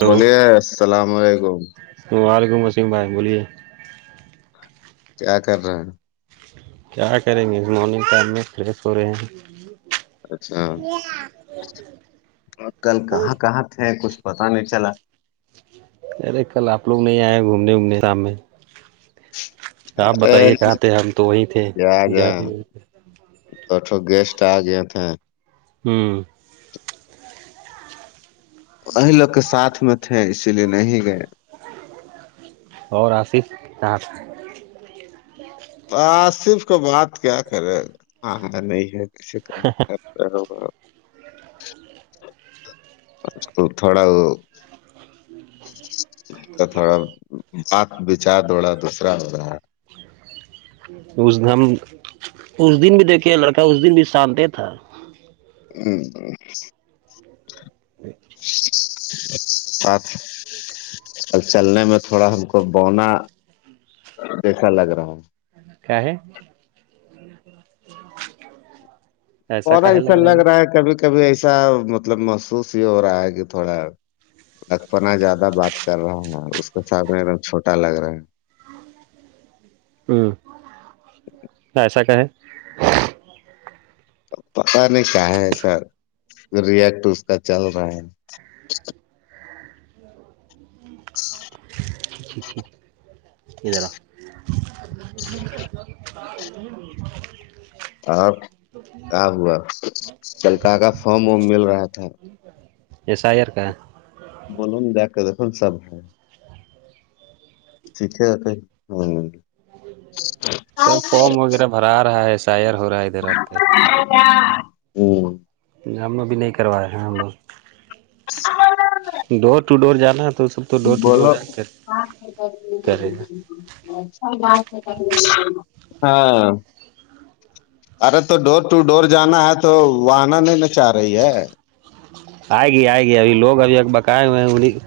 hello بولیے السلام علیکم وعلیکم السللم بھائی بولیے کیا کر رہا ہے کیا کریں گے اس مارننگ ٹائم میں فریش ہو رہے ہیں اچھا آ کل کہاں کہاں تھے کچھ پتا نہیں چلا ارے کل آپ لوگ نہیں آئے گھومنے وومنے شام میں آپ ارے بتائیے کہاں تھے ہم تو وہیں تھے یاد ہے جاتے توٹھ گیسٹ آ گیا تھے ہوں وہی لوگ کے ساتھ میں تھے اسی لیے نہیں گئے اور آصف کہاں تو آصف کا بات کیا کرےا ہاں نہیں ہے کسی کا ا تھوڑا تو تھوڑا بات وچار دوڑا دوسرا ہو رہا ہے [inaudible] اس ہم اس دن بھی دیکھے لڑکا اس دن بھی شانت تھا ا [inaudible] جچ سات اب چلنے میں تھوڑا ہم کو بونا جسا لگ رہا ہے کیااہے تھڑا ایسا لگ رہا ہے کبھی کبھی ایسا مطلب محسوس ہی ہو رہا ہے کہ تھوڑا لکپناہ زیادہ بات کر رہا ہے اس کے ساتھنے ایک دم چھوٹا لگ رہا ہے ایسا کا ہے پتا نہیں کیا ہے سر ریٹ اس کا چل رہا ہے ا ادھرا [inaudible] اور کیا ہوا چلک کا فارم وم مل رہا تھا یساہارکا بن د دیکھن سب ہے ٹھیک ہے کہ ہ سب فارم وغیرہ بھرا رہا ہے شائر ہو رہا ہے ادھر اور [inaudible] جام ا بھی نہیں کروائےے ہیں ہم لوگ س ہے ڈور ٹو ڈور جانا ہے توب بولوچ کرے گا ہزار ہاں ارے تو ڈور ٹو ڈور جانا ہے تو واہنا نہیں ن چاہ رہی ہے آئے گی آئے گی ابھی لوگ ابھی ا بکائے ہوئے ہیں انہیں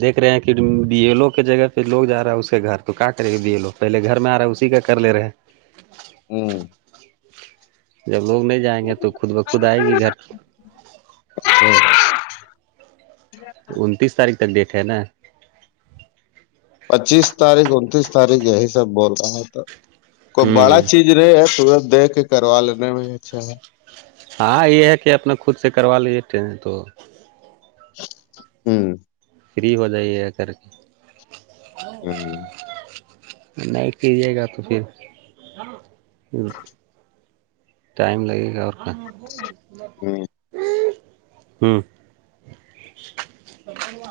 دیک رہے ہیں کہ ڈی ایل او کے جگہ پہ لوگ جا رہا ہے اس کے گھر تو کاٹے دے لو پہلے گھر میں آ رہا ہے اسی کا کر لے رہے ہوں جب لوگ نہیں جائیں گے تو خود بخود آئے گی گھر انتیس تاریخ تک دیکھے ہے نا پچیس تاریخ انتیس تاریخ یہی سب بول رہا ہوں تو کوئی بڑا ہوں چیز رہے ہیں سورت دیک کے کروا لینے میں اچھا ہے ہاں یہ ہے کہ اپنا خود سے کروا لیجیے ٹرین تو ہوں فری ہو جائی یہ کر کے ہوں، نہیں پے گا تو پھر [inaudible] ٹائم لگے گا اور کہ ہ ہوں ب ہوا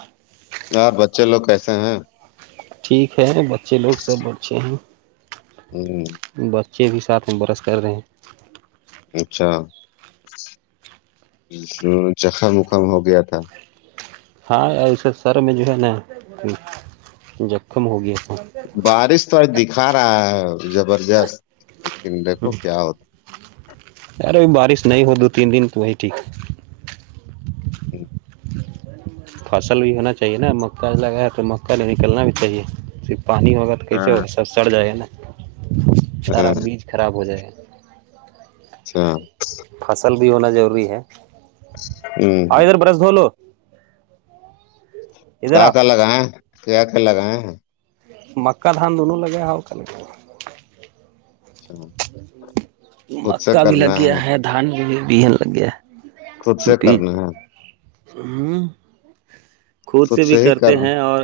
یار بچے لوگ کیسے ہیں ٹھیک ہے بچے لوگ سب اچھے ہیں ہوں بچے بھی ساتھ میں برس کر رہے ہیں اچھا زخم وخم ہو گیا تھا ہاں ای ایسے سر میں جو ہے نا جخم ہوگیا س بارش تو آج دکھا رہا ہے زبردست لیکن دیکھو کیا ہوتا یار اب بارش نہیں ہو دو تین دن کو وہی ٹھیک ج فصل بھی ہونا چاہیے نا مکہ لگا ہے تو مکا نکلنا بھی چاہیے صرف پانی ہوگا تو ہاں، کیسے ہو سب سڑ جائے گا نا ہاں، سارا بیج خراب ہو جائے گا اچھا فصل بھی ہونا ضروری ہے ہوں آؤ ہوں ادھر برس بولو ادھر کا کہ آؤ الگ کیا کیا لگ مکا دھان دونوں لگے ہوا کر اچھا خود سے مکا بھی لگ کرنا گیا ہے دھان میں بھی بہن لگ گیا ہے خود سے کرنا ہے ہ خود سے بھی کرتے ہیں اور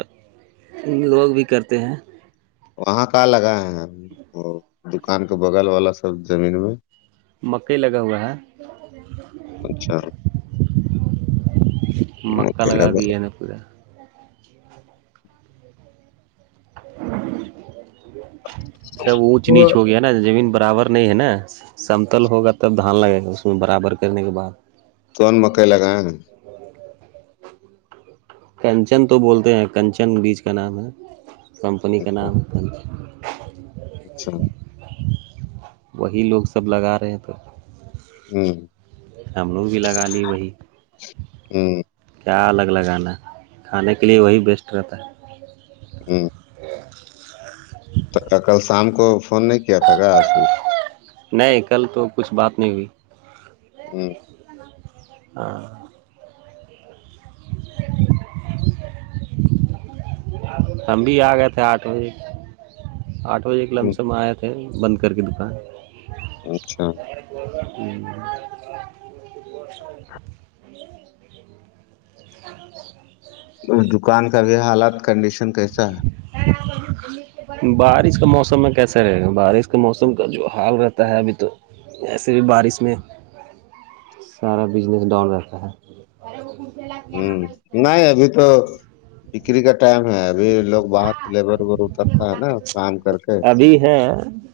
ان لوگ بھی کرتے ہیں وہاں کا لگا ہے وہ دکان کے بغل والا سب زمین میں مکئی لگا ہوا ہے اچھا مکا لگا دیے نےا پورا سب اونچ وہ نیچ ہو گیا نا زمین برابر نہیں ہے نا سمتل ہوگا تب دھان لگے گا اس میں برابر کرنے کے بعد کون مکئی لگائیں گے کنچن تو بولتے ہیں کنچن بیچ کا نام ہے کمپنی کے نامتا اچھا وہی لوگ سب لگا رہے ہیں تو ہوں ہم لوگ بھی لگا لی وہی ہوں کیا الگ لگانا ہے کھانے کے لیے وہی بیسٹ رہتا ہے ہ [unintelligible] کل شام کو فون نہیں کیا تھا گا نہیں کل تو کچھ بات نہیں ہوئی ا [unintelligible] ہاں [inaudible] ہم بھیھی آ گئے تھے آٹھ بجے آٹھ بجے کے لم سے میں آئے تھے بند کر کے دکان اچھا ہوں ا اس دکان کا بھی حالات کنڈیشن کیسا ہے [inaudible] بارش کا موسم میں کیسے رہے گا بارش کے موسم کا جو حال رہتا ہے ابھی تو ایسے بھی بارش میں سارا بزنس ڈاؤن رہتا ہے اورر وہ کھ ل ہوں نہیں ابھی تو بکری کا ٹائم ہے اب ابھی لوگ باہر لیبر وبر اترتا ہے نا کام کر کے ابھی ہے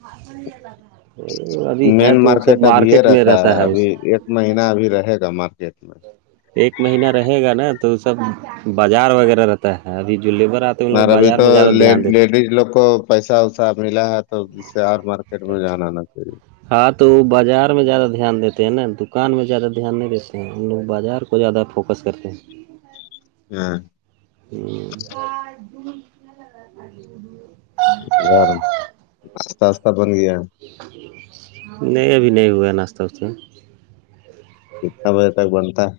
ہاں یہ ل مین مارکیٹ اب یہ رہتا ہے ابھی ایک مہین ابھی رہے گا مارکیٹ میں ایک مہینہ رہے گا نا تو سب بازار وغیرہ رہتا ہے ابھی جو لیبر آتا اورار اب تو لڈز لو پیسہ وسا ملا ہے تو سے اور مارکیٹ میں جانا آنا چاہیے ہاں تو وہ بازار میں زیادہ دھیان دیتے ہیں نا دکان میں زیادہ دھیان نہیں دیتے ہیں ہم لوگ بازار کو کو زیادہ فوکس کرتے ہیں ہاں ہوں ار آستہ آستہ بن گیا نہیں ابھی نہیں ہوا ناشتہ وشتے میں کتنا بجے تک بنتا ہے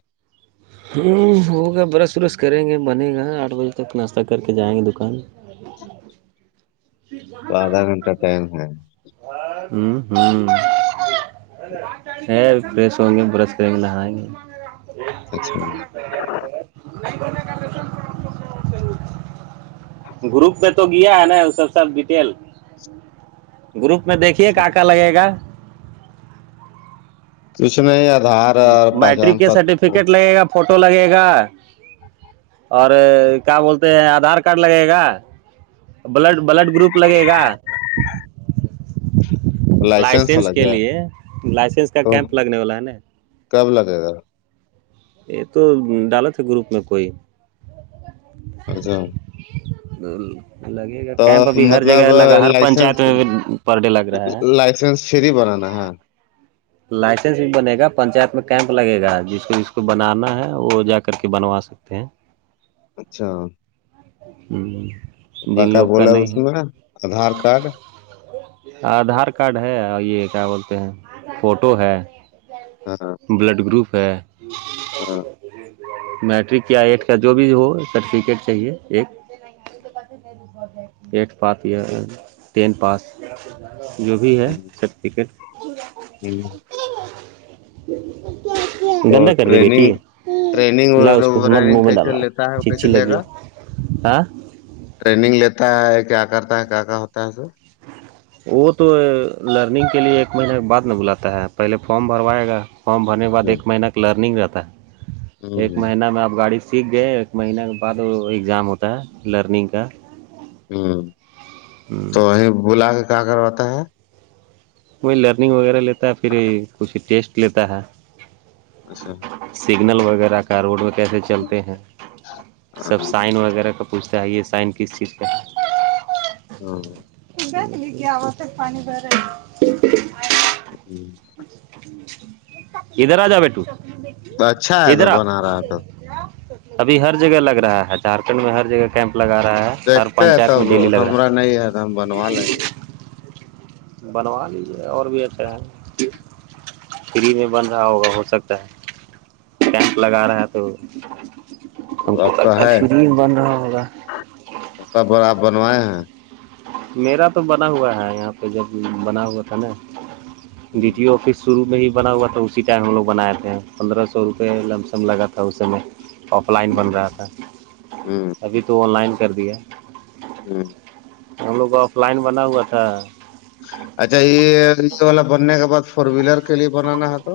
ہ ہوگا برش وورش کریں گے بنے گا آٹھ بجے تک ناشتہ کر کے جائیں گے دکان ٹھیک ہے تو آدھا گھنٹہ ٹائم ہے ہوں ہوں ہے فریش ہوں گے برش کریں گے نہائیں گے اچھا اچھا، ارے گروپ میں تو گیا ہے نا وہ سب سب ڈیٹیل گروپ میں دیکھیے کیا کا لگے گا کچ میں آدار میٹرک کے سرٹیفکیٹ لگے گا فوٹو لگے گا اور کیا بولتے ہیں آدھار کارڈ لگے گا بلڈ بلڈ گروپ لگے گا لائسنس لائسینس لگ کے گیا لیے لائسینس کا تو کیمپ لگنے والا ہے نا کب لگے گا یہ تو ڈال تھ ہے گروپ میں کوئی اچھا لگ تو کیمپ ابھی ہر جگہ مطلب الگا ہر پنچایت لائسنس میں بھی پر ڈے لگ رہا ہے شری بنانا ہاں لائسنس بھی بنے گا پنچات میں کیمپ لگے گا جس کو جس کو بنانا ہے وہ جا کر کے بنوا سکتے ہیں اچھا ہوں کا کیا بولے اس میں آدھار کارڈ آدھار کارڈ ہے اور یہ کیا بولتے ہیں فوٹو ہے ہاں ہاں بلڈ گروپ ہے میٹرک یا ایٹ کا جو بھی ہو سرٹیفکیٹ چاہیے ایک ایٹ پاس ٹین پاس جو بھی ہے سرفکٹ ہوں اور گندا کر د بیٹی ہے ٹریننگ ٹریننگ اور لا اس کوت منہ ورننگ میں کیسے ڈالنا لیتا ہے کیسے چیچھی لے لگی گا ہے ہاں ٹریننگ لیتا ہے کیا کرتا ہے کیا کیا ہوتا ہے سر وہ تو لرننگ کے لیے ایک مہینے کے بعد نہیں بلاتا ہے پہلے فم بھروائے گا فارم بھرنے کے بعد ہ ایک مہینہ کا لرننگ رہتا ہے ایک ہ مہینہ میں آپ گاڑی سے سیکھ گئے ایک مہینہ کے بعد وہ ایگزام ہوتا ہے لرننگ کا ہوں تو وہیں بلا کے کہ کرواتا ہے وہی لرننگ وغیرہ لیتا ہے پھر کچھ ٹیسٹ لیتا ہے اچھا سگنل وغیرہ کا روڈ میں کیسے چلتے ہیں سب سائن وغیرہ کا پوچھتے ہے یہ سائن کس چیز کا ہے ہاں بر لی گ آت پانی بیر ہوں یہھر راجا بیٹو اچھا ہے ادھر تو بنا رہا تو ابھی ہر جگہ لگ رہا ہے جھارکھنڈ میں ہر جگہ کیمپ لگا رہا ہے ہر دیکھتے ہیں پنچایت تب میں ڈیلی لگ رہا ہما نہیں ہے تو ہم بنوا لیں گے بنوا لیجیے اور بھی ایچھے ہیں فری میں بن رہا ہوگا ہو سکتا ہے مپ لگا رہا ہے تو ہم کو آپ کا ل ہے فری بند رہا ہوا کب آپ بنوائے ہیں میرا تو بنا ہوا ہے یہاں پہ جب بنا ہوا تھا نا ڈی ٹی آفس شروع میں ہی بنا ہوا تھا اسی ٹائم ہم لوگ بنائے تھے پندرہ سو روپئے لم سم لگا تھا اس میں آف لائن بن رہا تھا ہ ہ ابھی تو آن لائن کر دیا ہاں ہم لوگ کو آف لائن بنا ہوا تھا اچھا یہ یہ والا بننے کے بعد فور ویلر کے لیے بنانا ہے تو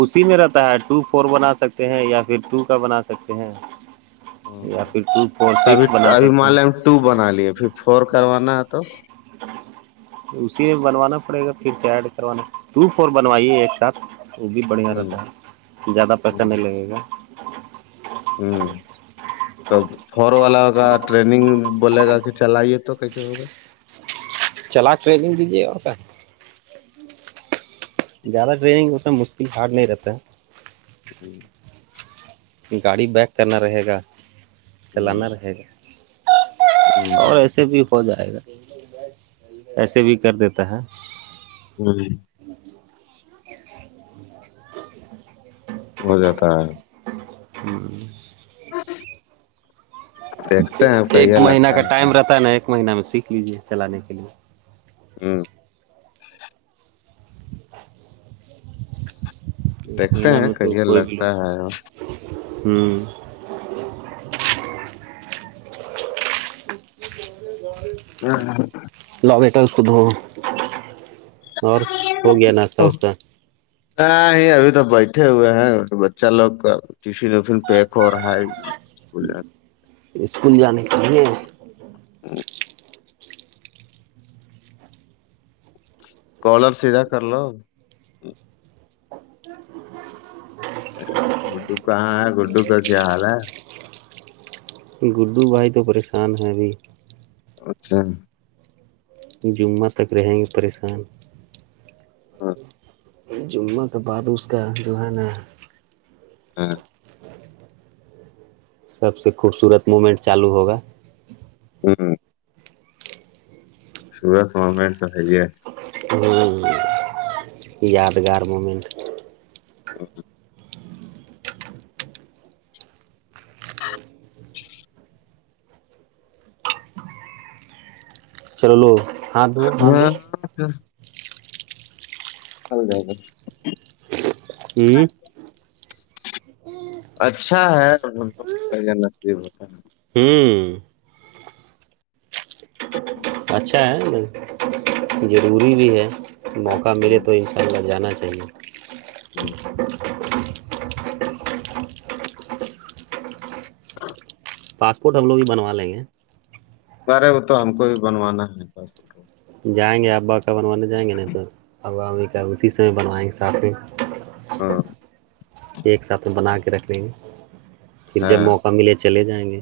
اسی میں رہتا ہے ٹو فور بنا سکتے ہیں یا پھر ٹو کا بنا سکتے ہیں یا تو پھر ٹو فور سکس ابھی بنا ابھی سکتے مان ہیں لیں ہم ٹو بنا لیے پھر فور کروانا ہے تو اسی میں بنوانا پڑے گا پھر سے ایڈ کروانا ٹو فور بنوائیے ایک ساتھ وہ بھی بڑھیا ہوں رہتا ہے زیادہ پیسہ نہیں لگے گا ہاں [inaudible] تو فور والا کا ٹریگ بولے گا کہ چلائیے تو کیسے ہو چلا کر دیجی ا س زیادہ ٹریننگ ہوتا ہے مشکل ہارڈ نہیں رہتا ہے ہوں گاڑی بیک کرنا رہے گا ہ چلانا ہ رہے گا اور ایسے بھی ہو جائے گا ایسے بھی کر دیتا ہے ہوں ہو جاتا ہے ہوں ہاں ایک مہین کا ٹائم رہتا ہے نا ایک مہینہ میں سیکھ لیجیے چلانے کے لیے ہاں ایک دیکھتے مہینہ ہیں میں تو کہیا کوئی بھی لو لگتا ہے ہوں ہوں لا بیٹا اس کو د اور ہو گیا ناشتہ واشہ ہاں ہی ابھی تو بیٹھے ہوئے ہیں بچہ لوگ کا فن وفن پیک ہو رہا ہےول اسکول جانے کے لیے ہ [inaudible] کالر سیدھا کر لو [unintelligible] گڈو کہاں ہے گڈو کا کیا حال ہے [inaudible] گڈو بھائی تو پریشان ہیں ابھی اچھا جمعہ تک رہیں گے پریشان ہاں [inaudible] جمعہ کے بعد اس کا جو ہے نا [inaudible] ہاں [inaudible] سب سے خوبصورت موومنٹ چالو ہوگا ہوں [inaudible] سورت ممنٹ تو ہے ہی ہے [inaudible] ب یادگار مومنٹ [inaudible] ا [inaudible] چللو ہاں [inaudible] اگا گا [inaudible] ہوں [inaudible] اچھا ہے نصیب ہوتا ہے [inaudible] ہوں [inaudible] اچھا ہے نہیں ضروری بھی ہے [inaudible] موقع ملے تو ان شاء اللہ جانا چاہیے [inaudible] جی [inaudible] ہ [inaudible] پاسپورٹ ہم لوگ بنا لیں گے ارے وہ تو ہم کو بھی بنوانا ہےاس [inaudible] جائیں گے ابا کا بنوانے جائیں گے نہیں تو ابا اب کا اسی سے بنوائیں گے سات میں [inaudible] ہاں [inaudible] ایک ساتھ میں بنا کے رکھ لیں گے پھر جب ہاں موقع ملے چلے جائیں گے